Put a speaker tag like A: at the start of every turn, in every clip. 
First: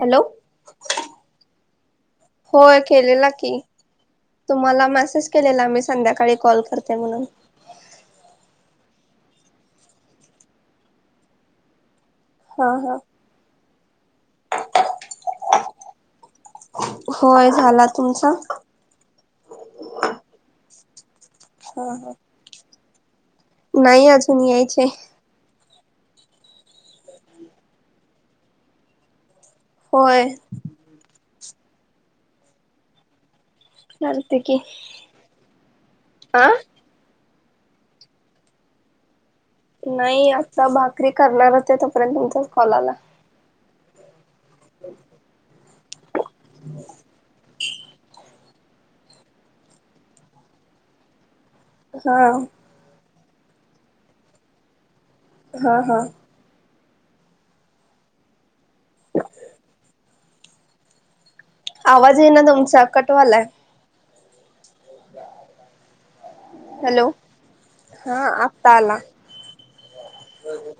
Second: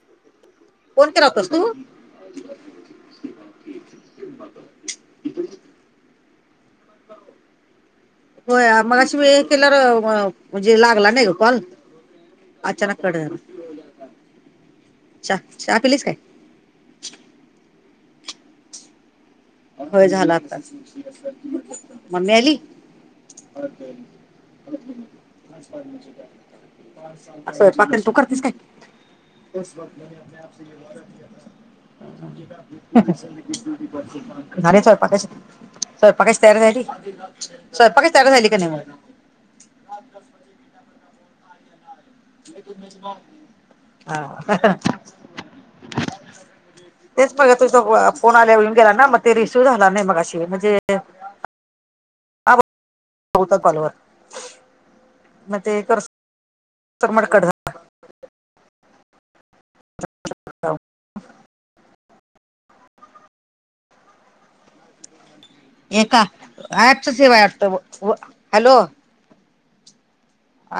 A: Hello
B: phone केला होतास तू?
A: होय केलेलं की तुम्हाला मेसेज केलेला मी संध्याकाळी. कॉल करते म्हणून.
B: हो मग अशी मी हे केल्यावर म्हणजे लागला नाही ग कॉल.
A: हा हा
B: अचानक कट झाला. च् चहा पिलीस काय?
A: होय झाला तुमचा हा हा
B: ममे आली
A: नाही अजून यायचीये.
B: स्वयंपाक काय तु करतेस काय? [unintelligible] झाली
A: होय करते की
B: स्वयंपाकच स्वयंपाकची
A: आ
B: तयार झाली? स्वयंपाकाची तयारी झाली का नाही मग?
A: नाही आता भाकरी करणारच आहे तोपर्यंत तुमच्याच कॉल आला.
B: हा तेच बघत होतो. कोणा आल्या येऊन गेला ना मग ते रिसीव झाला नाही मगाशी म्हणजे
A: हां
B: होतात कॉल वर
A: हा हा
B: तमट कढ [unintelligible]
A: आवाज ये ना तुमचा कट वालाय.
B: एका
A: हॅलो
B: ऍपच सेवात व
A: हा आत्ता
B: हॅलो
A: आला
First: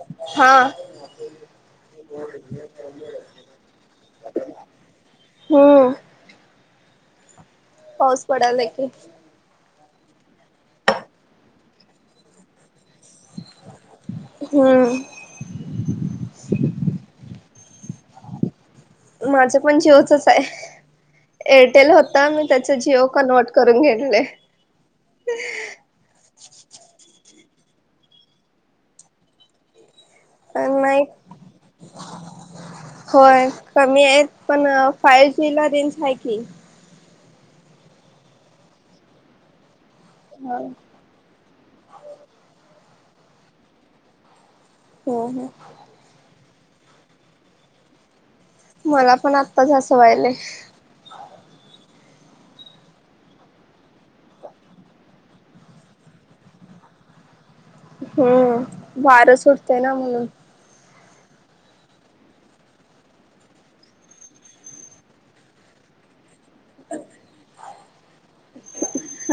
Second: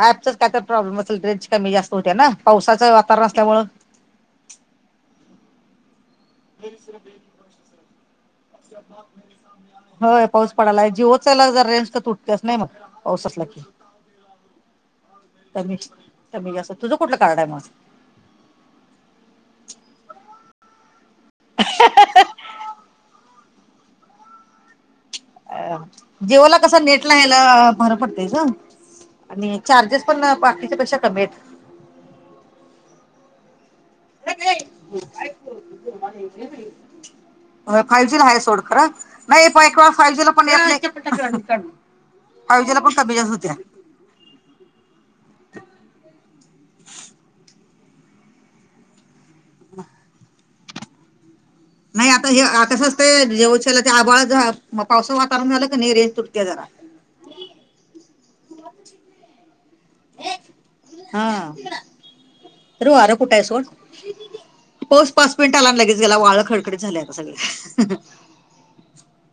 B: ऍपचच काय
A: हा
B: तर प्रॉब्लेम असेल र्रेंज कमी जास्त होते ना पावसाचं वातावरण असल्यामुळ [unintelligible]
A: हूं
B: [inaudible]
A: पाऊस पडालय की,
B: होय पाऊस पडालाय जिओचालाग जरां रेंज तुटत्यास नाही मग पावस असला की
A: हम्म
B: कमी कमी जास्त तुझ कुठलं कार्ड हाय म
A: माझं पण जिओचच आहे एरटेल होत मी त्याच जिओ कन्वर्ट करून घेतलय.
B: अ जिओला कस नेटला हयाल बरं पडतय ग आणि चार्जेस पण बाकीच्या पेक्षा
A: नाही
B: कमी येत.
A: होय कमी आहेत पण फायव जी ला रेंज हाय की,
B: होय फ फायवजीला आहे सोड खर नाही पण एकेवेळ फायवजीला पण येत
A: हो
B: नाय पायवजीला पण कमी जास्त होत्या.
A: हो हं
B: [inaudible]
A: मला पण आत्ताच असं व्हायलय.
B: नाही आता हे क्स असतंय जेवशाला ते आबाळ पावस वातावरण झालं की नई रेंज तुटत्या जरा. [unintelligible]
A: हम्म वार सुटतंय ना म्हणून
B: हा तर आरं कुठ आहे सोड पाऊस पाच मिनिट आला आणि लगेच गेला वाळ कडकडडीत झालय आता सगळ.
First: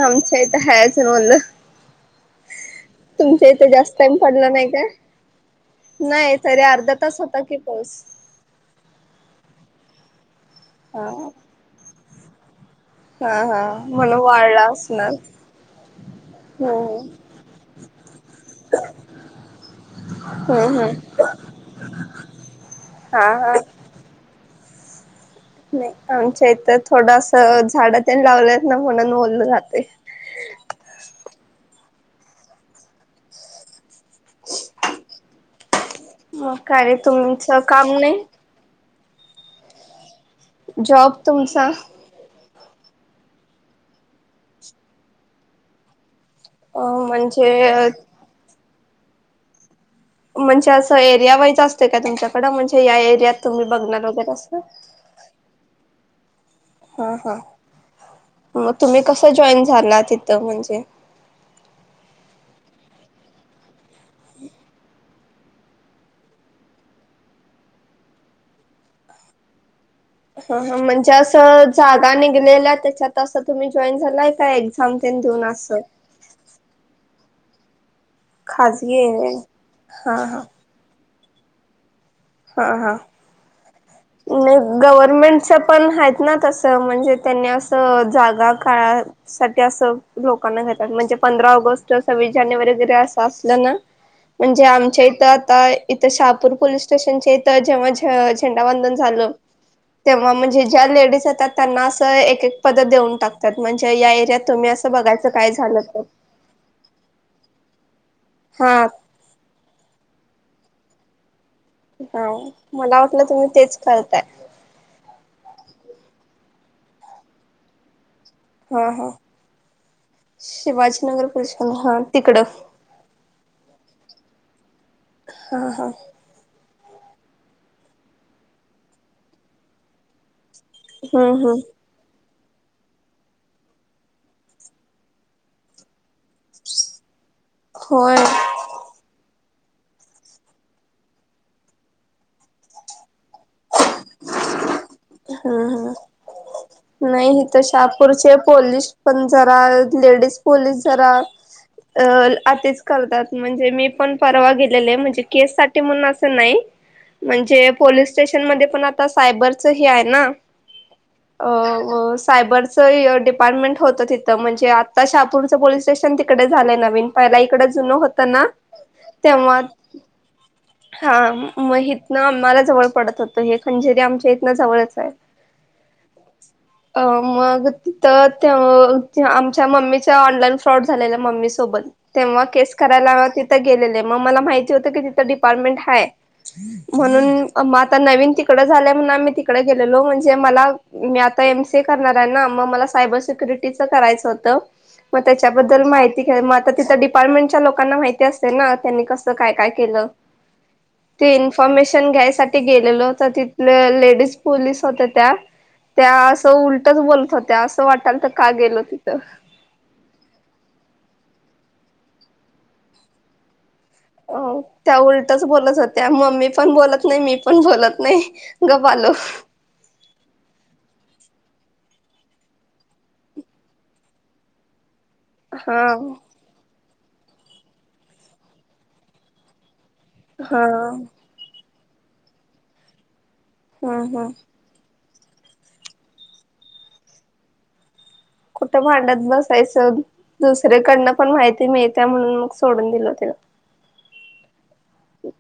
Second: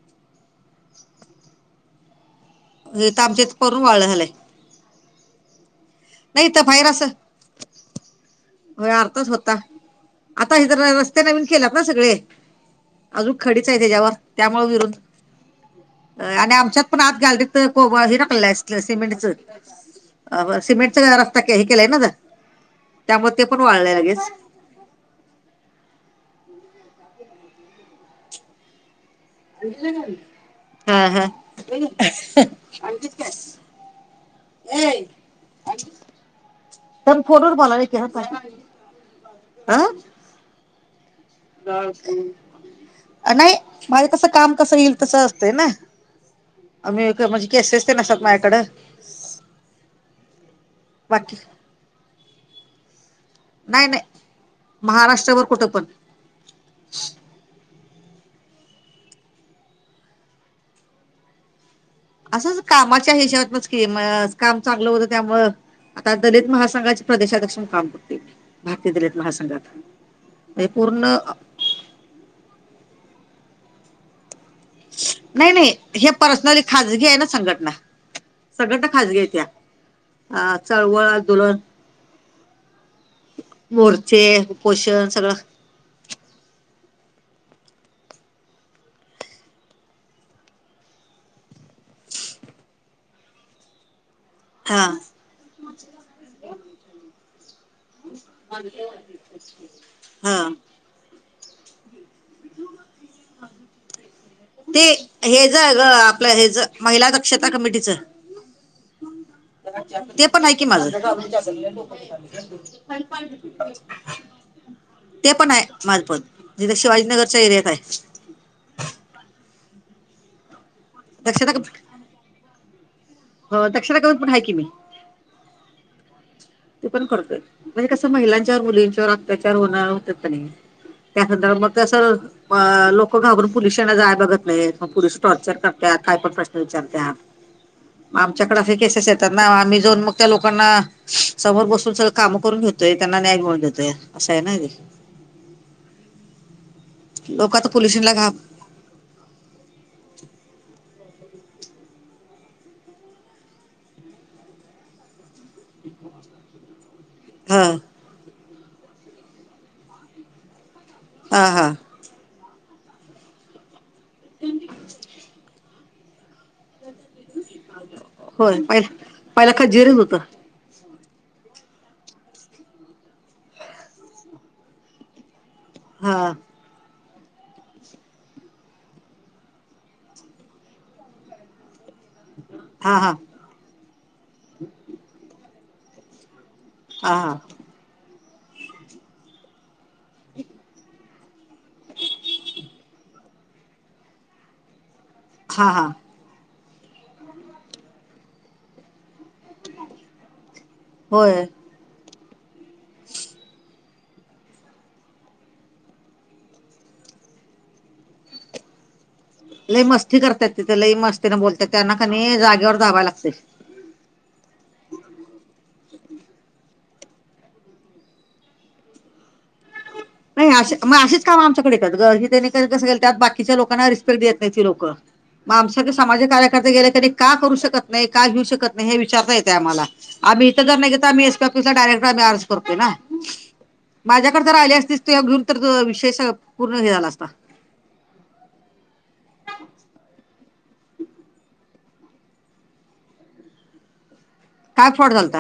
A: आमच्या हित हाय अजून वल्ल
B: इथं आमच्या
A: तुमच्या
B: इथं
A: इथ
B: करून
A: जास्त
B: वाळलं
A: टाईम
B: झालंय
A: पडला नाही का? नाही तरी
B: इथं बाहेर
A: अर्धा
B: असं
A: तास होता की पाऊस.
B: होय अर्तास होता आता हीत र
A: हा
B: रस्ते नवीन केल्यात ना सगळे
A: हा
B: अजून खडीच हाय
A: हा
B: त्याज्यावर
A: म्हणून
B: त्यामुळ
A: वाळला
B: विरून
A: असणार
B: आणि आमच्यात
A: हम्म
B: पण आत गॅलरीत त कोबा हे टाकलेला हाय सि सिमेंटच अ ब
A: हम्म हम्म
B: सिमेंट तर आता हे केलय ना ग
A: हा
B: त्यामुळ ते
A: हा
B: पण वाळल लगेच.
A: नाही आमच्या इथ थोडंस झाड ते लावलेत ना म्हणून बोल
B: हा हा [unintelligible] त्या
A: मग काय रे
B: नं फोटवर
A: तुमचं
B: बलालय
A: काम
B: की [unintelligible]
A: नाही? जॉब तुमचा
B: अ नाही माझ कस काम कसं येईल तस असतंय ना आम्ही म्हणजे केसेस तेनं असतात माझ्याकडं
A: म्हणजे असं
B: बाकी
A: एरिया वाईज असत का तुमच्याकड म्हणजे या एरियात तुम्ही
B: नाही
A: बघणार
B: नाही
A: वगैरे अस
B: महाराष्ट्रभर कुठं पण
A: हा हा मग तुम्ही कस जॉईन झाला तिथं म्हणजे
B: तस कामाच्या हिशेबातनाच की काम चांगलं होतं त्यामुळ आता दलित महासंघाचे प्रदेशाध्यक्षण काम करते मी भारतीय दलित महासंघात
A: ह म्हणजे अस जागा निघलेल्या त्याच्यात असं तुम्ही जॉईन झाला
B: नाही नाही हे पर्सनली खजगी आहे ना संघटना. सगळं तर खाजगी आहेतेत्या
A: हा हा
B: अ चळवळ दुलण
A: हा हा
B: उपोषण सगळं
A: गव्हर्मेंटच पण आहेत ना तस म्हणजे त्यांनी असं जागा काळा सा असं लोकांना घेतात म्हणजे पंधरा ऑगस्ट अस वैरे अस अस ना म्हणजे
B: हा
A: आमच्या इथं आता इथं शहापूर पोलीस स्टेशनचे इथं जेव्हा झेंडा झा ते्हा
B: हा
A: म्हणे ज्या ले एक एक पद देऊन टाकतात म्हणजे या एरियात तुम्ही
B: ते
A: असं बघायचं काय झालं तर
B: कला दक्षता कमिटीचं
A: सात
B: ते पण आहे की मला
A: हा मला वाटलं तुम्ही तेच करताय
B: ते पण आहे मार्फत जिथे शिवाजीनगरच्या एरियात आहे
A: हा हा शिवाजीनगर पुर हा तिकडं
B: हो दक्षता करून पठाय की मी
A: हा हा
B: ते पण करतोय म्हणजे कसं महिलांच्यावर मुलींच्यावर अत्याचार होणार होत नाही
A: हम्म
B: त्याधर
A: हम्म
B: मग तस अ लोकं घाबरून पोलिसांना जाय बघत नाहीत मग पोललीस टॉर्चर करतात काय पण प्रश्न विचारते
A: होय
B: आहात
A: हम्म
B: आमच्याकडे केस येतात ना आम्ही जाऊन मग त्या लोकांना समोर बसून सगळ काम करून घेतोय त्यांना न्याय मिळवून देतो
A: हा हा नाही
B: लोक
A: तर
B: आता पोलिसांना
A: शापूरचे
B: घाब
A: पोलीस पण जरा लेडीज पोलीस आच करतात म्हणजे मी पण परवा गेलेले म्हणजे ण
B: हा
A: म्हण प स प आता साबरच ह आहे ना
B: हा हा
A: सायबरचं डिपार्टमेंट होतं तिथं म्हणजे आत्ता शाहापूरचं पोलीस स्टेशन तिकडे झालंय नवीन पहिला इकड जुनं होत ना
B: होय पहिला पहिला
A: तेव्हा
B: खजिरीच होतं
A: हा मग इथनं आम्हाला जवळ पडत होतं हे खंजिरी आमच्या इथनं जवळच आहे
B: हा
A: अ मग तिथं आमच्या मम्मीच्या ऑनलाईन फ्रॉड झालेल्या मम्मी सोबत तेव्हा केस
B: हा हा
A: करायला तिथं गेलेले मग मला माहिती होतं की तिथं डिपार्टमेंट ह आहे
B: हा हा
A: म्हणून म नन तिक आम्ही तिक गेलो म्हणजे म मी आतामी करणार आहे
B: हा हा
A: [inaudible] तिथं डिपार्टमेंटच्या लोकांना माहिती असते ना त्यांनी कस काय काय केलं ते
B: होय
A: इन्फॉर्मेशन घ्यायसाठी गेलेल होत तिथ लेडीज पोलीस होत त्या त्या असं उलटच बोलत होत असं वाटाल तर का गेलो तिथं
B: लई मस्ती करतात तिथे लई मस्तीने बोलतात त्यांना कनी जागेवर जाव लागते
A: अ त्या उलटच बोलला जात त्या मम्मी पण बोलत नाही मी पण बोलत नाही गवालो
B: नाही अ मग अशीच काम आमच्याकडे येतात गरजीनी कस त्यात बाकीच्या लोकांना रिस्पेक्ट देत नाही ती लोकं मग
A: हा
B: आमच्या सामाजिक कार्यकर्ते गेले तरी का करू शकत नाही का घेऊ शकत नाही हे विचारता येते आम्हाला आम्ही इथं
A: हा
B: जर नाही आम् एस पी डायरेक्ट आम्ही अर्ज करतो ना
A: हम्म हम्म
B: माझ्याकडे तर आली असतीस तू घेऊन तर त विषय पूर्ण घे झाला असता
A: कुठ भांड्यात बसायचं दुसरेकडनं पण माहिती मिळते म्हणून मग सोडून दिल त्यािला
B: ह काय फड झालत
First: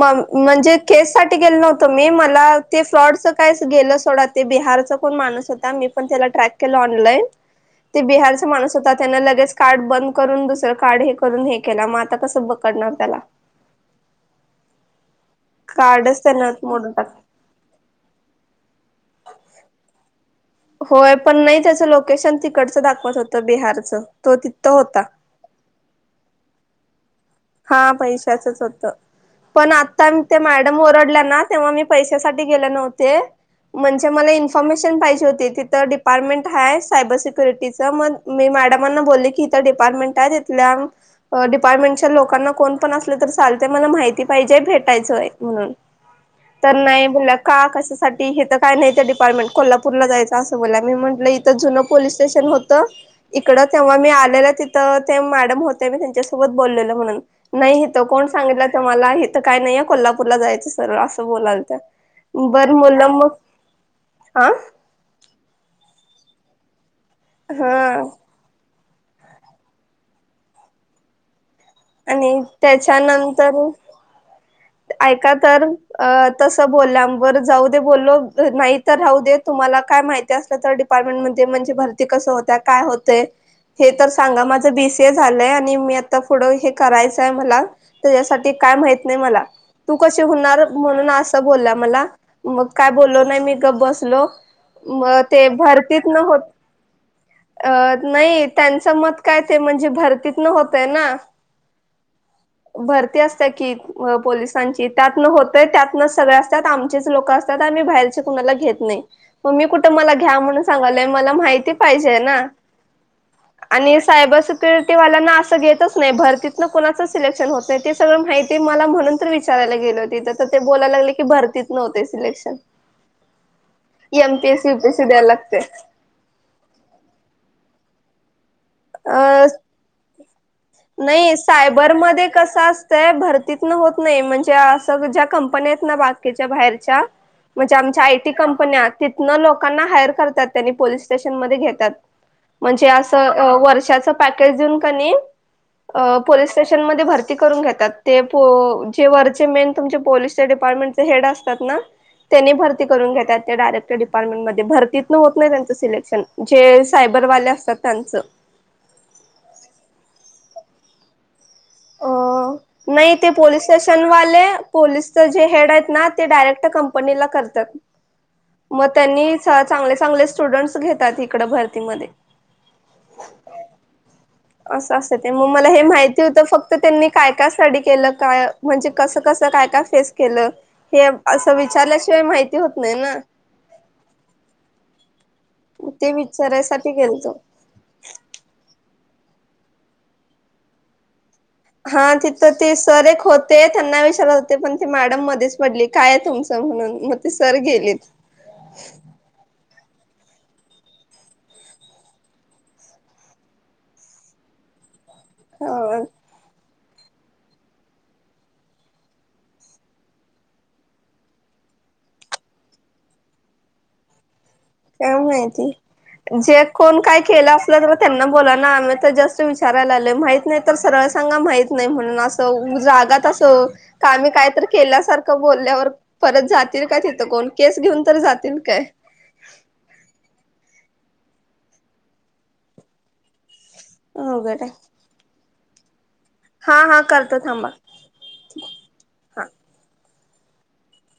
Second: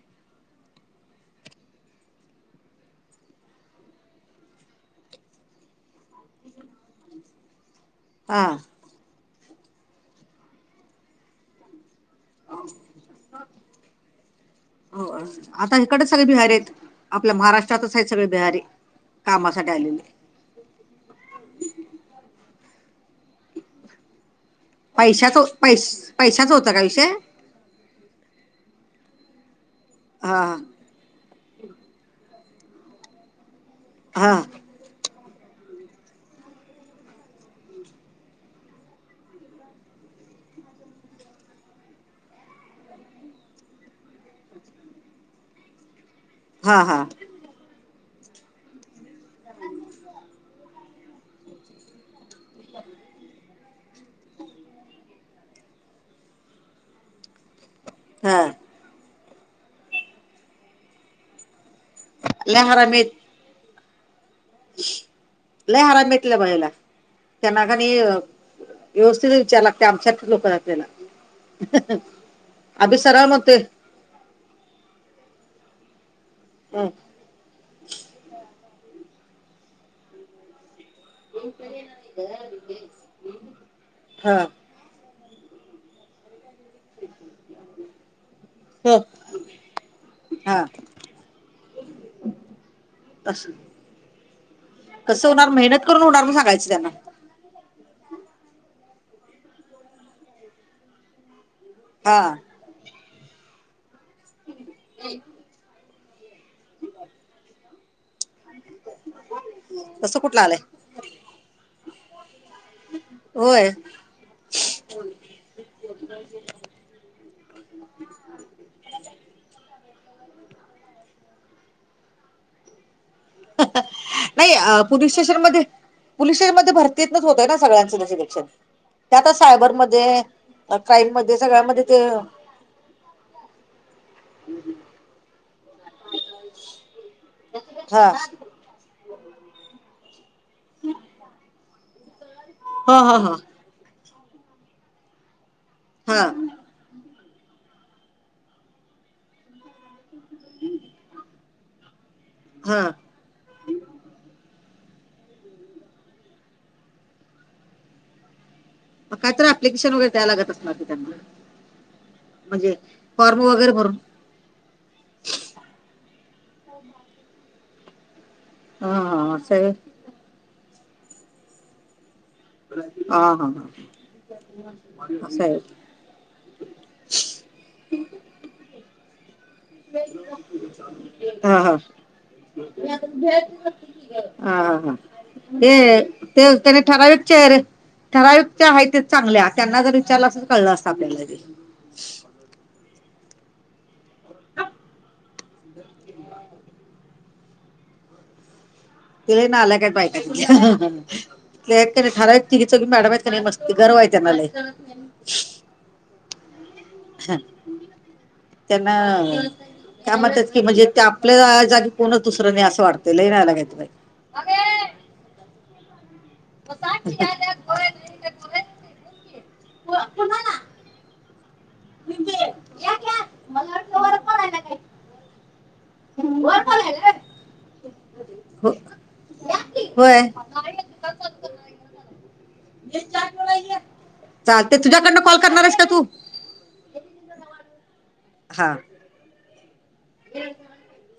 A: म म्हणजे केससाठीठी गेल नव्हतं मी मला ते फ्रॉडचं काय गेलं सोडा ते बिहारचं माणूस होता मी पण त्याला ट्रॅक केला ऑनलाईन
B: [inaudible]
A: ते बिहारचा माणूस होता त्यांना लगेच कार्ड बंद करून दुसरं कार्ड हे करून हे केला मात आता कसं बकडणार त्याला
B: हो आता इकडेच
A: कार्डच
B: सगळे
A: त्यांना
B: बिहारी आहेत
A: मोडून टाक
B: आपल्या महाराष्ट्रातच आहेत सगळे बिहारीे कामासाठी आलेले
A: होय पण नाही त्याचं लोकेशन तिकडचं दाखवत होतं बिहारच तो होता
B: पैशाच पै पैशाच होतं का विषय
A: हा पैशाचच होतं पण आता ते
B: हा
A: मॅडम ओरडल्या ना तेव्हा मी पैशासाठी गेले नव्हते म्हणजे मला
B: हा
A: इन्फॉर्मेशन पाहिजे हो तिथं डिपार्टमेंट ह आहे सायबर सिक्युरिटीचं मग मी मॅडमांना बोलले कि इथं डिपार्टमेंट आहे [inaudible] लोकांना कोण पण असले तर चालते मला माहिती पाहिजे भेटायचंय म्हण तर
B: हा हा
A: नाही बोलला का कशासाठी हे तर काय नाही त्या डिपार्टमेंट कोल्हापूरला जायचं असं बोला म्हटलं इथ जु पोलीस स्टेशन होत तकडं तेव्हा मी आलेलं तिथं ते मॅडम होते मी त्यांच्यासोबत बोललेलं म्हणून नाहीथं कोण
B: हा
A: सांगितलं तर मला इथं काय नाहीये कोल्हापूरला जायचं सरळ असं बोलाल त्या
B: लय
A: बरं
B: हरामी
A: मुलं मग हा
B: लय हारण भेटलं बायला त्यांना
A: हा
B: काणी व्यवस्थित विचार लागते आमच्याच लोक ज त्यांना
A: आणि
B: अभि सलामत
A: त्याच्यानंतर ऐका तर अ तस
B: हं,
A: बोलल्यावर जाऊ दे बोललो नाही तर राहू दे तुम्हाला काय माहिती असलं तर
B: हा
A: [inaudible] झालंय आणि मी आता पुुढं हे करायचंय मला त्याच्यासाठी काय
B: हं,
A: माहित नाही मला तू कशी
B: हा
A: होणार म्हणून असं बोलला मला मग काय बोललो नाही
B: तस
A: मी ग बसलो म
B: कसं
A: ते
B: होणार मेहनत करून
A: भरतीत न
B: होणार म्हणून
A: होत
B: सांगायचं त्यांना
A: अ नाही त्यांचं मत काय ते म्हणजे भरतीतन होतय ना
B: हा
A: भरती असते की पोलिसांची त्यातनं होतंय त्यातनं सगळे असतात आमचेच लोक असतात बार क घेत नाही मग मी कु मला
B: तसं कुठलं आलंय
A: घ्याणून सग मला माहिती पाहिजे ना
B: ह
A: आणि सायबर सिक्युरिटीवाल्यांना असं घेतच नाही भरतीतन कोुणाचं सिलेक्शन होत नाही ते सगळं माहि मला म्हणून विचारयला गेले होती ते बोलायला लागले की भरतीत नव्हते सिलेक्शन
B: नाही
A: एमपीएस युपीएसी
B: पुलीस
A: द्यायला
B: स्टेशन
A: लागते
B: म पुलीस स्टेशन म भरतीतच होतय ना सगळ्यांच
A: अ
B: सायबरमध्ये
A: नाही सायबर म कस असतय भरतीत होत नाही म्हणजे अस्या कं बाकीच्या बाहेरच्या म्हणजे आमच्या
B: हा
A: आयटी कंपन्या तिथनं लोकांना हायर करतात त्यांनी पोिस स्टेशन मध्ये घेतात म्हणजे
B: हो हो
A: असं
B: हो
A: कशाच पॅकेज देऊन का नि
B: हा
A: पोलीस स्टेशनमध्ये भर घात ते जे वरचे मेन तुम पोलीसच्या डिपार्टमेंटचे हेड असतात ना त्यांनी
B: हा
A: भरती करून घेतात तेडायरेक्टर डपार्टेंट मध्ये भर तिथनं होत नाही त्यांचं सिलेक्शन जे सायबरवाले असतात त्यांचं
B: मग कायत प्लिकेशन वगैरे द्याय लागत असणारी त्यांना
A: अ
B: म्हणजे
A: नाही ते
B: फॉर्म
A: पोलीस
B: वगैरे भरून
A: स्टेशनवाले पोलीसचे जे हेड आहेत ना ते डायरेक्ट कंनीतात मग
B: हा हा हा
A: त्यांनी चांगले चांगले स्टुडंट्स घेतात इकड भरतीमध्ये
B: हा हा ह
A: असं अस ते मग मला हे माहिती होतं फक्त त्यांनी काय काय स्टडी केलं काय म्हणजे कसं कस काय काय फेस केलं हे अस
B: हा हा
A: विचारल्याशिवाय माहिती होत नाही ना
B: हा हा ते ते त्याने
A: विचारायसाठी
B: ठरावच
A: गेलतो.
B: ठरायुक्त आहे ते चांगल्या त्यांना जर विचारलं अस कळलं अस आपल्याला ज
A: हा तिथं ते सर एक होते त्यांना विशार होते पण ते मॅडम मध्ये पडली काय तुमच म्हणून मग ते सर गेली
B: तिला ना आल्याय काय बाय ठरााव ति चौ मॅडम आहे मस्ती गरव म
A: हो
B: त्यांना त्या म्हणतात की म्हणजे ते आपल्या जागी कोणच दुसरं नाही असं वाटतय लयनायलागच
A: काम आहेय ती जे कोण काय केलं असलं तर त्यांना बोला ना आम् तर जस्ट विचारायला आलो माहित नाही तर सरळ सांगा माहित म्हणगात असम काय तर केल्यासार बल्यावर परत जात का तिथं कोण केस घेऊन तर जातील काय
B: ुारेळा
A: अवघड
B: चाल
A: आहे
B: ते तुझ्याकडनं कॉल करणारस का तू
A: हा हा करतो थांबा हा
B: हम